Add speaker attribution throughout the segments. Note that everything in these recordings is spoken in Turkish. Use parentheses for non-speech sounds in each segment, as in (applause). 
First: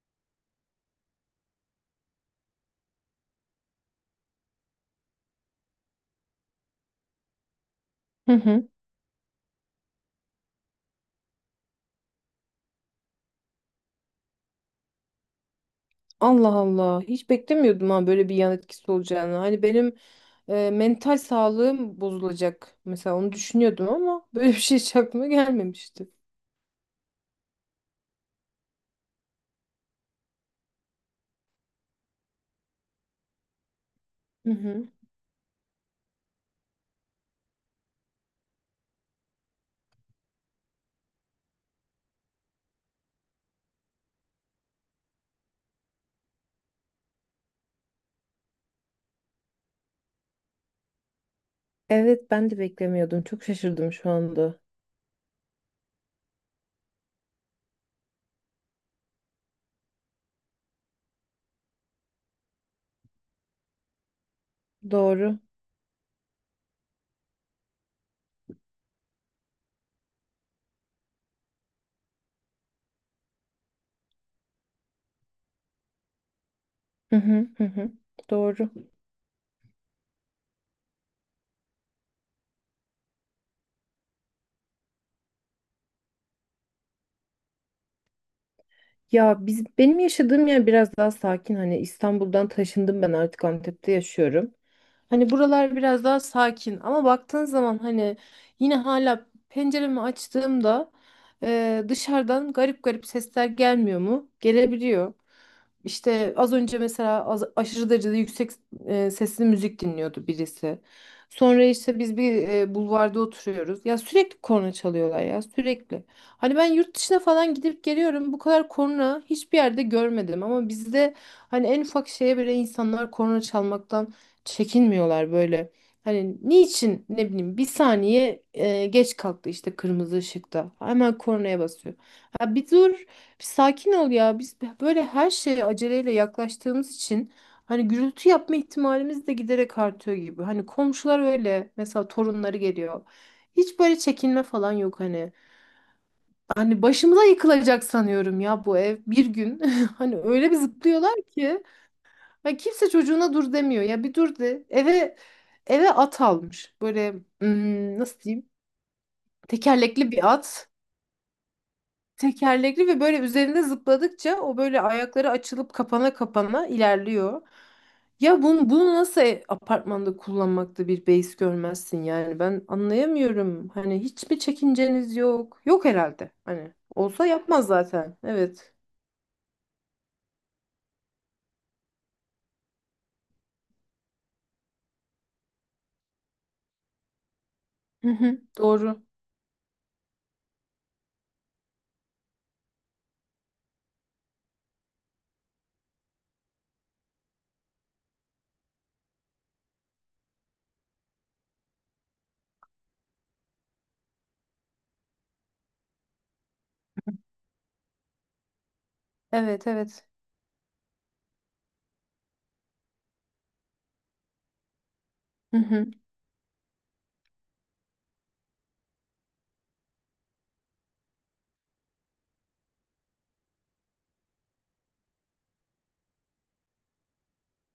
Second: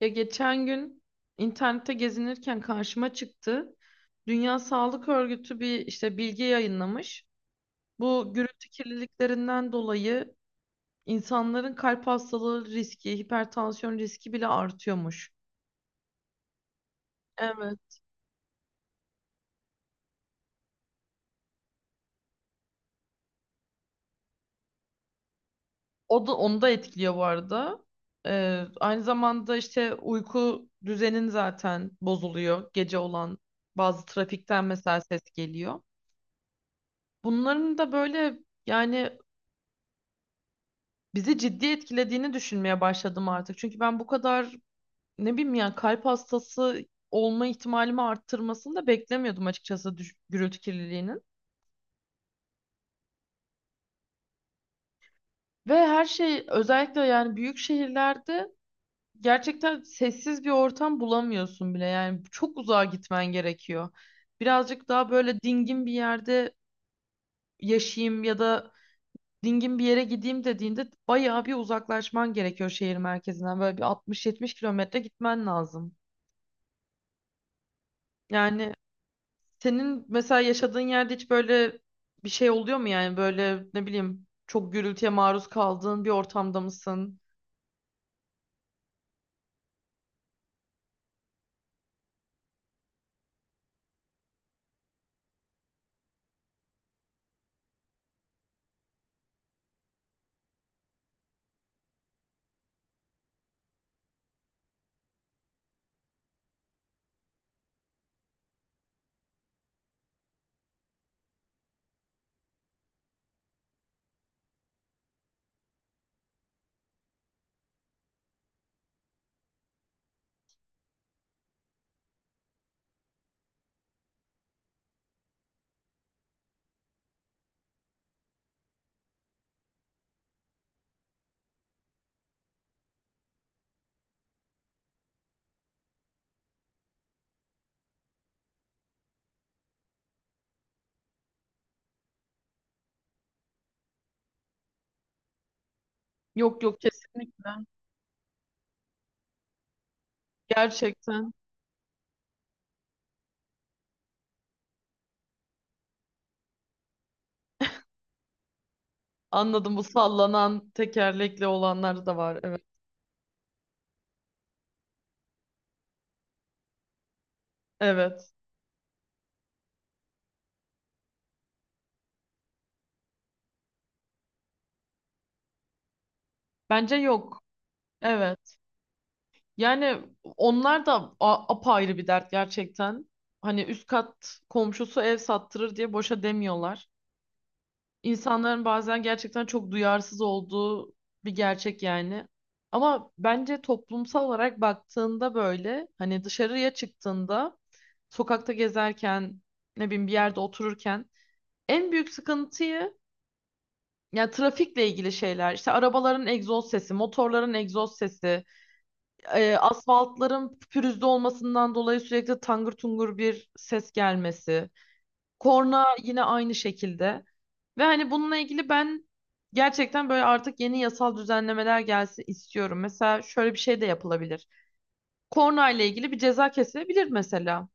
Speaker 1: Ya geçen gün internette gezinirken karşıma çıktı. Dünya Sağlık Örgütü bir işte bilgi yayınlamış. Bu
Speaker 2: Hı
Speaker 1: gürültü
Speaker 2: hı.
Speaker 1: kirliliklerinden dolayı insanların kalp hastalığı riski, hipertansiyon riski bile artıyormuş.
Speaker 2: Allah Allah. Hiç beklemiyordum
Speaker 1: Evet.
Speaker 2: ha böyle bir yan etkisi olacağını. Hani benim mental sağlığım bozulacak. Mesela onu düşünüyordum ama (laughs) böyle bir şey hiç aklıma gelmemişti.
Speaker 1: O da onu da etkiliyor bu arada. Aynı zamanda işte uyku düzenin zaten bozuluyor. Gece olan bazı
Speaker 2: Hı
Speaker 1: trafikten
Speaker 2: hı.
Speaker 1: mesela ses geliyor. Bunların da böyle yani bizi ciddi etkilediğini düşünmeye başladım artık. Çünkü ben bu kadar ne bileyim yani kalp hastası olma ihtimalimi arttırmasını da beklemiyordum açıkçası gürültü kirliliğinin.
Speaker 2: Evet ben de beklemiyordum. Çok şaşırdım şu anda.
Speaker 1: Ve her şey özellikle yani büyük şehirlerde gerçekten sessiz bir ortam bulamıyorsun bile. Yani çok uzağa gitmen gerekiyor. Birazcık daha
Speaker 2: Doğru.
Speaker 1: böyle dingin bir yerde yaşayayım ya da dingin bir yere gideyim dediğinde bayağı bir uzaklaşman gerekiyor şehir merkezinden. Böyle bir 60-70 kilometre gitmen lazım.
Speaker 2: Hı hı hı hı. Doğru.
Speaker 1: Yani. Senin mesela yaşadığın yerde hiç böyle bir şey oluyor mu yani böyle ne bileyim çok gürültüye maruz kaldığın bir ortamda mısın?
Speaker 2: Ya benim yaşadığım yer biraz daha sakin. Hani İstanbul'dan taşındım ben artık Antep'te yaşıyorum. Hani buralar biraz daha sakin ama baktığın zaman hani yine hala penceremi açtığımda dışarıdan garip garip sesler gelmiyor mu? Gelebiliyor. İşte az önce mesela aşırı derecede yüksek sesli müzik dinliyordu birisi. Sonra işte biz bir bulvarda oturuyoruz. Ya sürekli korna çalıyorlar ya sürekli. Hani ben yurt dışına falan gidip geliyorum. Bu kadar korna hiçbir yerde görmedim ama bizde hani en ufak şeye bile insanlar korna çalmaktan çekinmiyorlar böyle. Hani niçin ne bileyim bir saniye geç kalktı işte kırmızı ışıkta. Hemen kornaya basıyor. Ha bir dur bir sakin ol ya. Biz böyle her şeye aceleyle yaklaştığımız için hani gürültü yapma ihtimalimiz de giderek artıyor gibi. Hani komşular öyle mesela torunları geliyor. Hiç böyle çekinme falan yok hani.
Speaker 1: Yok yok
Speaker 2: Hani başımıza
Speaker 1: kesinlikle.
Speaker 2: yıkılacak sanıyorum ya bu ev bir gün. (laughs) Hani öyle bir zıplıyorlar
Speaker 1: Gerçekten
Speaker 2: ki hani kimse çocuğuna dur demiyor. Ya bir dur de. Eve at almış. Böyle nasıl diyeyim?
Speaker 1: anladım, bu
Speaker 2: Tekerlekli bir at.
Speaker 1: sallanan tekerlekli olanlar da var. Evet.
Speaker 2: Tekerlekli ve böyle üzerinde zıpladıkça o böyle ayakları açılıp kapana kapana ilerliyor.
Speaker 1: Evet.
Speaker 2: Ya bunu nasıl apartmanda kullanmakta bir beis görmezsin yani ben anlayamıyorum. Hani hiç mi çekinceniz yok? Yok herhalde. Hani
Speaker 1: Bence
Speaker 2: olsa
Speaker 1: yok.
Speaker 2: yapmaz zaten.
Speaker 1: Evet.
Speaker 2: Evet.
Speaker 1: Yani onlar da apayrı bir dert gerçekten. Hani üst kat komşusu ev sattırır diye boşa demiyorlar.
Speaker 2: Hı hı,
Speaker 1: İnsanların bazen
Speaker 2: doğru.
Speaker 1: gerçekten çok duyarsız olduğu bir gerçek yani. Ama bence toplumsal olarak baktığında böyle hani dışarıya çıktığında sokakta gezerken ne bileyim bir yerde otururken en büyük sıkıntıyı yani trafikle ilgili şeyler işte arabaların egzoz sesi, motorların egzoz sesi,
Speaker 2: Evet evet.
Speaker 1: asfaltların pürüzlü olmasından dolayı sürekli tangır tungur bir ses gelmesi.
Speaker 2: Hı
Speaker 1: Korna
Speaker 2: hı,
Speaker 1: yine aynı şekilde. Ve hani bununla ilgili ben gerçekten böyle artık yeni yasal düzenlemeler gelsin istiyorum. Mesela şöyle bir şey de yapılabilir. Korna ile ilgili bir ceza kesilebilir mesela.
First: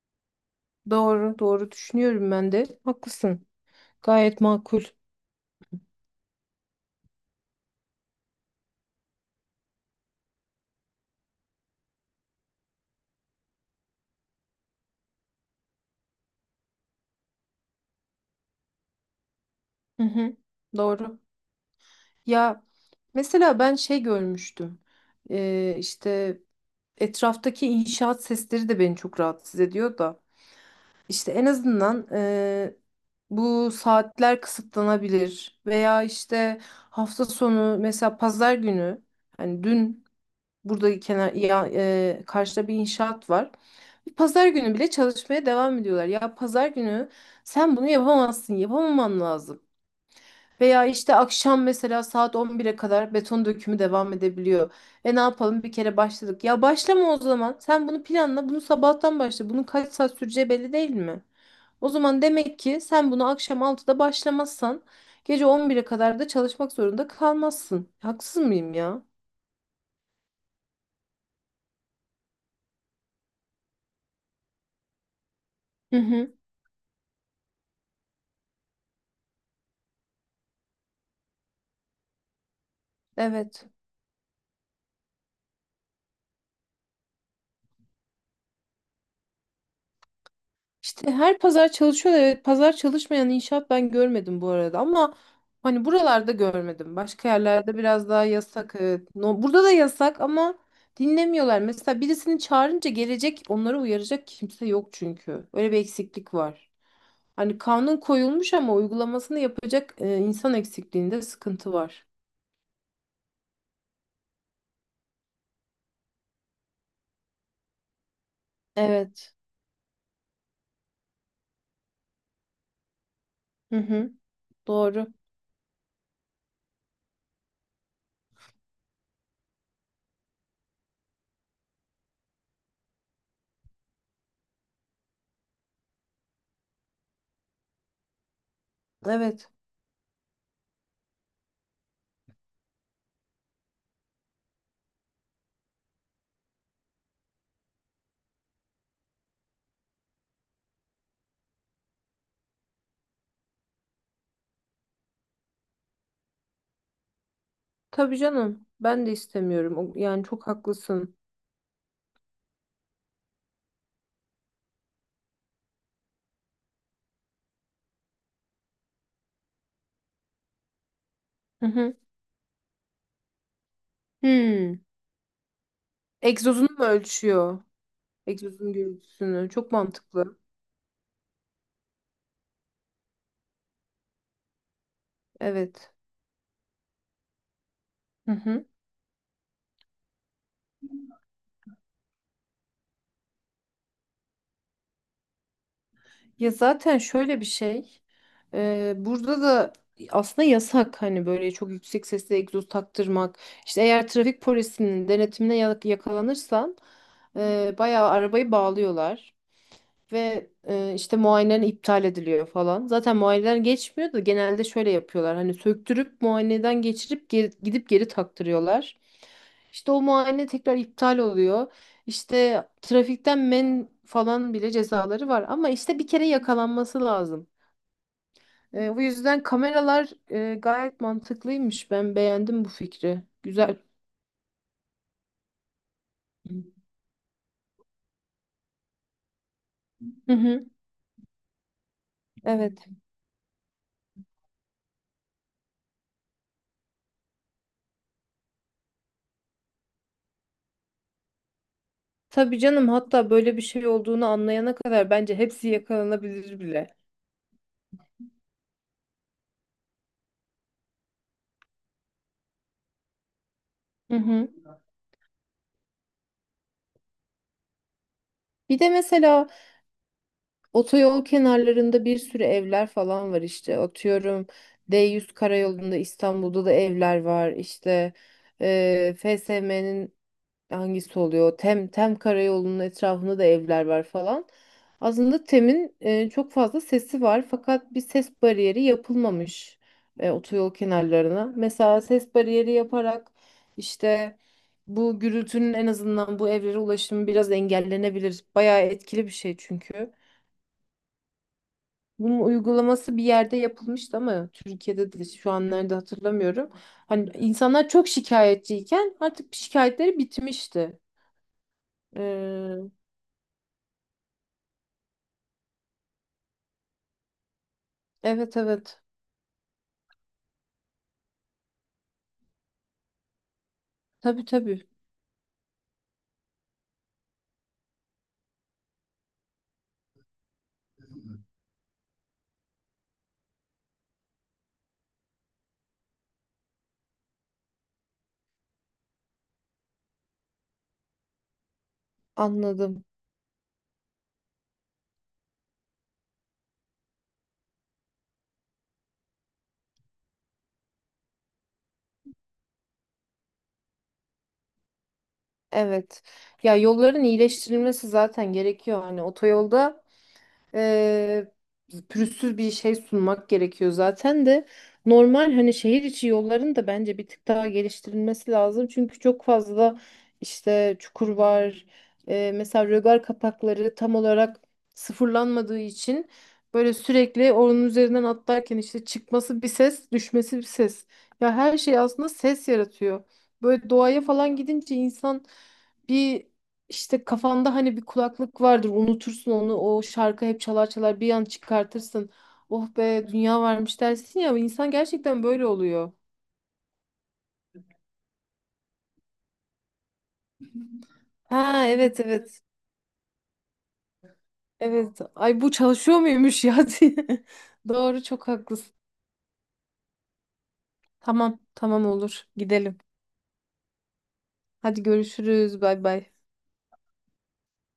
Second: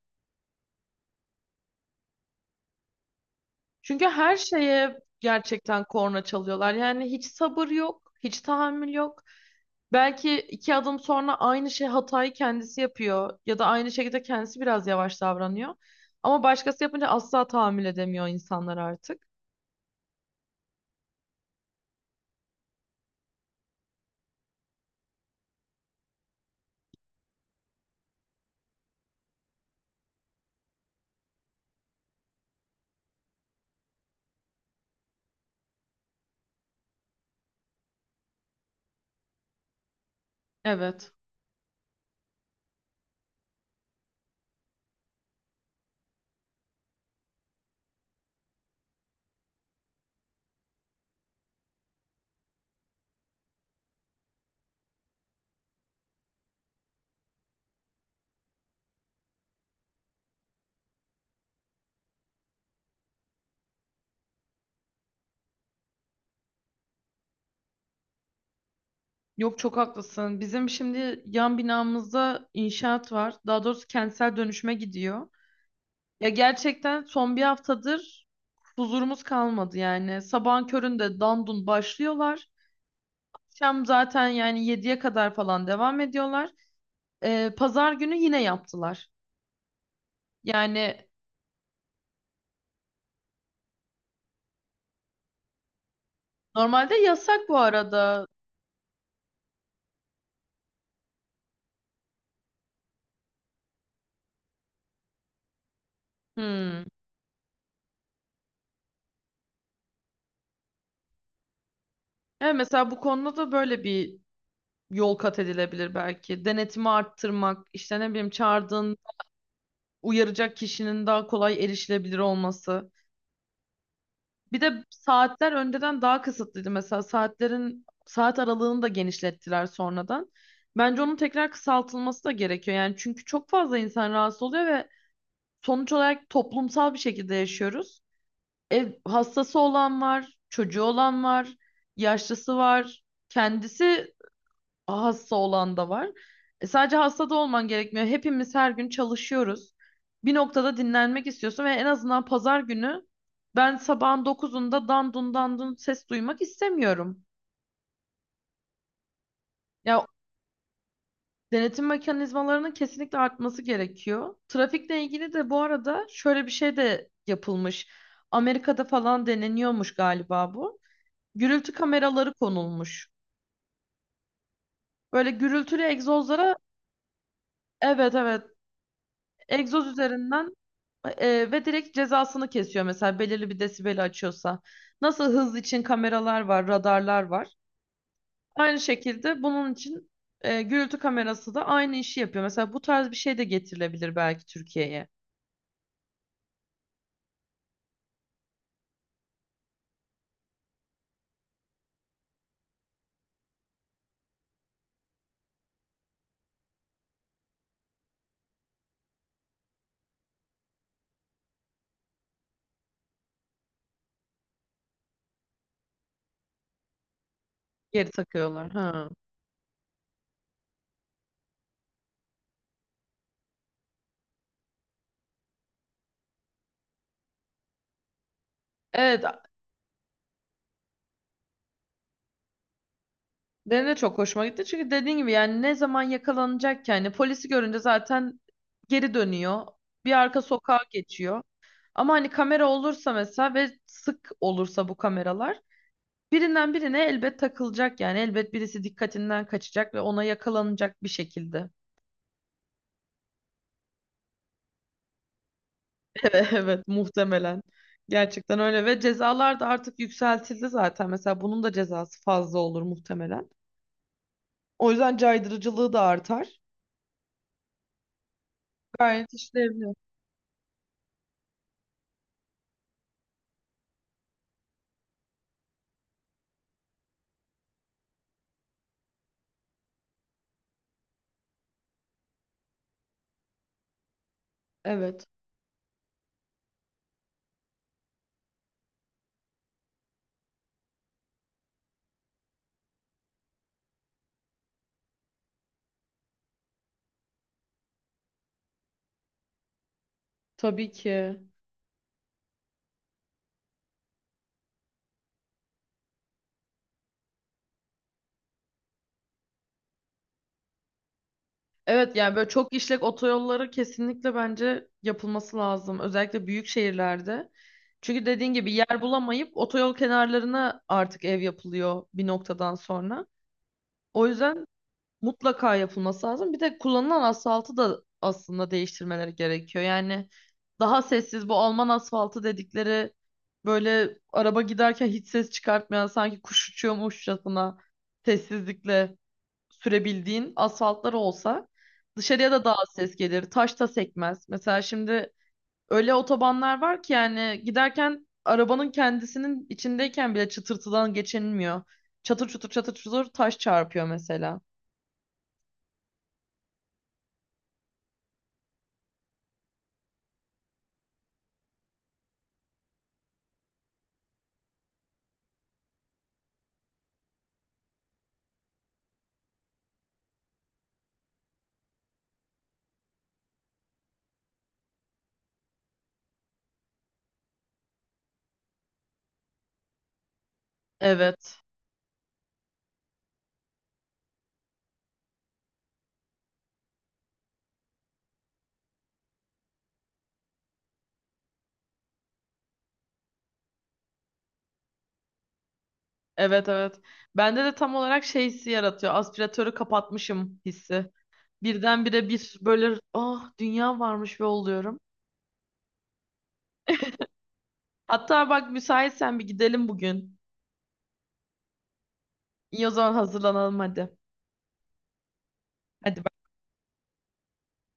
Speaker 2: doğru doğru düşünüyorum ben de. Haklısın.
Speaker 1: Çünkü her
Speaker 2: Gayet makul.
Speaker 1: şeye gerçekten korna çalıyorlar. Yani hiç sabır yok, hiç tahammül yok. Belki iki adım sonra aynı şey hatayı kendisi yapıyor ya da aynı şekilde kendisi biraz yavaş davranıyor. Ama başkası yapınca asla tahammül edemiyor insanlar artık.
Speaker 2: Hı hı, doğru. Ya mesela ben şey görmüştüm. İşte etraftaki inşaat sesleri de beni çok rahatsız ediyor da. İşte en azından bu saatler kısıtlanabilir veya işte hafta sonu mesela pazar günü hani dün burada
Speaker 1: Evet.
Speaker 2: kenar ya, karşıda bir inşaat var. Pazar günü bile çalışmaya devam ediyorlar. Ya pazar günü sen bunu yapamazsın, yapamaman lazım. Veya işte akşam mesela saat 11'e kadar beton dökümü devam edebiliyor. E ne yapalım bir kere başladık. Ya başlama o zaman. Sen bunu planla, bunu sabahtan başla. Bunun kaç saat süreceği belli değil mi? O zaman demek ki sen bunu akşam 6'da başlamazsan gece 11'e kadar da çalışmak zorunda kalmazsın. Haksız mıyım ya?
Speaker 1: Yok, çok haklısın. Bizim şimdi yan binamızda inşaat var. Daha doğrusu kentsel dönüşüme gidiyor.
Speaker 2: Hı
Speaker 1: Ya
Speaker 2: hı.
Speaker 1: gerçekten son bir haftadır huzurumuz kalmadı yani. Sabahın köründe dandun başlıyorlar.
Speaker 2: Evet.
Speaker 1: Akşam zaten yani yediye kadar falan devam ediyorlar. Pazar günü yine yaptılar. Yani
Speaker 2: İşte her pazar çalışıyorlar. Evet, pazar çalışmayan inşaat ben görmedim bu arada ama hani buralarda
Speaker 1: normalde
Speaker 2: görmedim. Başka
Speaker 1: yasak bu
Speaker 2: yerlerde biraz daha
Speaker 1: arada.
Speaker 2: yasak. Evet. No, burada da yasak ama dinlemiyorlar. Mesela birisini çağırınca gelecek onları uyaracak kimse yok çünkü. Öyle bir eksiklik var.
Speaker 1: Hmm.
Speaker 2: Hani kanun koyulmuş ama uygulamasını yapacak insan eksikliğinde sıkıntı var.
Speaker 1: Evet, mesela bu konuda da böyle bir yol kat edilebilir belki. Denetimi arttırmak, işte ne bileyim çağırdığın
Speaker 2: Evet.
Speaker 1: uyaracak kişinin daha kolay erişilebilir olması.
Speaker 2: Hı hı.
Speaker 1: Bir de
Speaker 2: Doğru.
Speaker 1: saatler önceden daha kısıtlıydı. Mesela saatlerin saat aralığını da genişlettiler sonradan. Bence onun tekrar kısaltılması da gerekiyor. Yani çünkü çok fazla insan rahatsız oluyor ve sonuç olarak toplumsal bir şekilde yaşıyoruz. Ev
Speaker 2: Evet.
Speaker 1: hastası olan var, çocuğu olan var, yaşlısı var. Kendisi hasta olan da var. E, sadece hasta da olman gerekmiyor. Hepimiz her gün çalışıyoruz. Bir noktada dinlenmek istiyorsun ve en azından pazar günü ben sabahın dokuzunda dandun dandun ses duymak istemiyorum.
Speaker 2: Tabii canım. Ben de istemiyorum.
Speaker 1: Ya
Speaker 2: Yani çok haklısın.
Speaker 1: denetim mekanizmalarının kesinlikle artması gerekiyor. Trafikle ilgili de bu arada şöyle bir şey de yapılmış. Amerika'da falan deneniyormuş galiba bu.
Speaker 2: Hı
Speaker 1: Gürültü
Speaker 2: hı.
Speaker 1: kameraları konulmuş.
Speaker 2: Hmm.
Speaker 1: Böyle gürültülü egzozlara
Speaker 2: Egzozunu mu ölçüyor?
Speaker 1: evet, evet,
Speaker 2: Egzozun gürültüsünü. Çok
Speaker 1: egzoz
Speaker 2: mantıklı.
Speaker 1: üzerinden ve direkt cezasını kesiyor mesela belirli bir desibeli açıyorsa. Nasıl hız için
Speaker 2: Evet.
Speaker 1: kameralar var, radarlar var.
Speaker 2: Hı hı.
Speaker 1: Aynı şekilde bunun için gürültü kamerası da aynı işi yapıyor. Mesela bu tarz bir şey de getirilebilir belki Türkiye'ye.
Speaker 2: Ya zaten şöyle bir şey. Burada da aslında yasak hani böyle çok yüksek sesle egzoz taktırmak. İşte eğer trafik polisinin denetimine yakalanırsan bayağı arabayı bağlıyorlar. Ve işte muayeneler iptal ediliyor falan. Zaten muayeneler geçmiyor da genelde şöyle yapıyorlar. Hani söktürüp muayeneden geçirip gidip geri
Speaker 1: Geri takıyorlar.
Speaker 2: taktırıyorlar.
Speaker 1: Ha.
Speaker 2: İşte o muayene tekrar iptal oluyor. İşte trafikten men falan bile cezaları var. Ama işte bir kere yakalanması lazım. Bu
Speaker 1: Evet,
Speaker 2: yüzden kameralar gayet mantıklıymış. Ben beğendim bu fikri. Güzel.
Speaker 1: benim de çok hoşuma gitti. Çünkü dediğin gibi yani ne zaman yakalanacak ki yani polisi görünce zaten geri dönüyor. Bir
Speaker 2: Hı
Speaker 1: arka
Speaker 2: hı,
Speaker 1: sokağa geçiyor. Ama hani kamera
Speaker 2: evet.
Speaker 1: olursa mesela ve sık olursa bu kameralar birinden birine elbet takılacak yani elbet birisi dikkatinden kaçacak ve ona yakalanacak bir şekilde. (laughs)
Speaker 2: Tabii canım hatta böyle bir şey olduğunu anlayana kadar bence hepsi
Speaker 1: Evet,
Speaker 2: yakalanabilir
Speaker 1: evet
Speaker 2: bile.
Speaker 1: muhtemelen. Gerçekten öyle ve cezalar da artık yükseltildi zaten. Mesela bunun da cezası fazla olur muhtemelen.
Speaker 2: Hı hı.
Speaker 1: O yüzden caydırıcılığı da artar.
Speaker 2: Bir de
Speaker 1: Gayet
Speaker 2: mesela
Speaker 1: işlevli.
Speaker 2: otoyol kenarlarında bir sürü evler falan var işte. Atıyorum D100 karayolunda İstanbul'da da evler var. İşte FSM'nin hangisi oluyor? Tem Karayolu'nun etrafında da evler var falan.
Speaker 1: Evet,
Speaker 2: Aslında Tem'in çok fazla sesi var fakat bir ses bariyeri yapılmamış otoyol kenarlarına. Mesela ses bariyeri yaparak işte bu gürültünün en azından bu evlere ulaşımı biraz engellenebilir. Bayağı etkili bir şey çünkü.
Speaker 1: tabii ki.
Speaker 2: Bunun uygulaması bir yerde yapılmıştı ama Türkiye'de de şu an nerede hatırlamıyorum. Hani insanlar çok şikayetçiyken artık şikayetleri bitmişti.
Speaker 1: Evet yani böyle çok işlek otoyolları kesinlikle bence yapılması lazım. Özellikle büyük şehirlerde. Çünkü dediğin
Speaker 2: Evet
Speaker 1: gibi yer
Speaker 2: evet.
Speaker 1: bulamayıp otoyol kenarlarına artık ev yapılıyor bir noktadan sonra. O
Speaker 2: Tabii
Speaker 1: yüzden
Speaker 2: tabii.
Speaker 1: mutlaka yapılması lazım. Bir de kullanılan asfaltı da aslında değiştirmeleri gerekiyor. Yani daha sessiz bu Alman asfaltı dedikleri böyle araba giderken hiç ses çıkartmayan sanki kuş uçuyormuşçasına sessizlikle sürebildiğin asfaltlar olsa dışarıya da daha az
Speaker 2: Anladım.
Speaker 1: ses gelir. Taş da sekmez. Mesela şimdi öyle otobanlar var ki yani giderken arabanın kendisinin içindeyken bile çıtırtıdan geçinmiyor. Çatır çutur çatır çutur taş çarpıyor mesela.
Speaker 2: Evet. Ya yolların iyileştirilmesi zaten gerekiyor. Hani otoyolda e, pürüzsüz bir şey sunmak gerekiyor zaten de normal hani şehir içi yolların da bence bir tık daha geliştirilmesi lazım. Çünkü çok fazla işte çukur var. Mesela rögar kapakları tam olarak sıfırlanmadığı için böyle sürekli onun üzerinden atlarken işte çıkması bir ses, düşmesi bir ses. Ya
Speaker 1: Evet.
Speaker 2: her şey aslında ses yaratıyor. Böyle doğaya falan gidince insan bir işte kafanda hani bir kulaklık vardır unutursun onu o şarkı hep çalar çalar bir an çıkartırsın. Oh be dünya varmış dersin ya insan gerçekten böyle oluyor.
Speaker 1: Evet evet. Bende de tam olarak şey hissi yaratıyor. Aspiratörü kapatmışım hissi.
Speaker 2: Ha evet
Speaker 1: Birdenbire bir
Speaker 2: evet.
Speaker 1: böyle ah dünya varmış ve oluyorum.
Speaker 2: Evet ay bu çalışıyor muymuş ya (laughs) diye. Doğru çok
Speaker 1: Hatta bak
Speaker 2: haklısın.
Speaker 1: müsaitsen bir gidelim bugün.
Speaker 2: Tamam tamam olur
Speaker 1: İyi o
Speaker 2: gidelim.
Speaker 1: zaman hazırlanalım hadi.
Speaker 2: Hadi görüşürüz bay
Speaker 1: Hadi
Speaker 2: bay.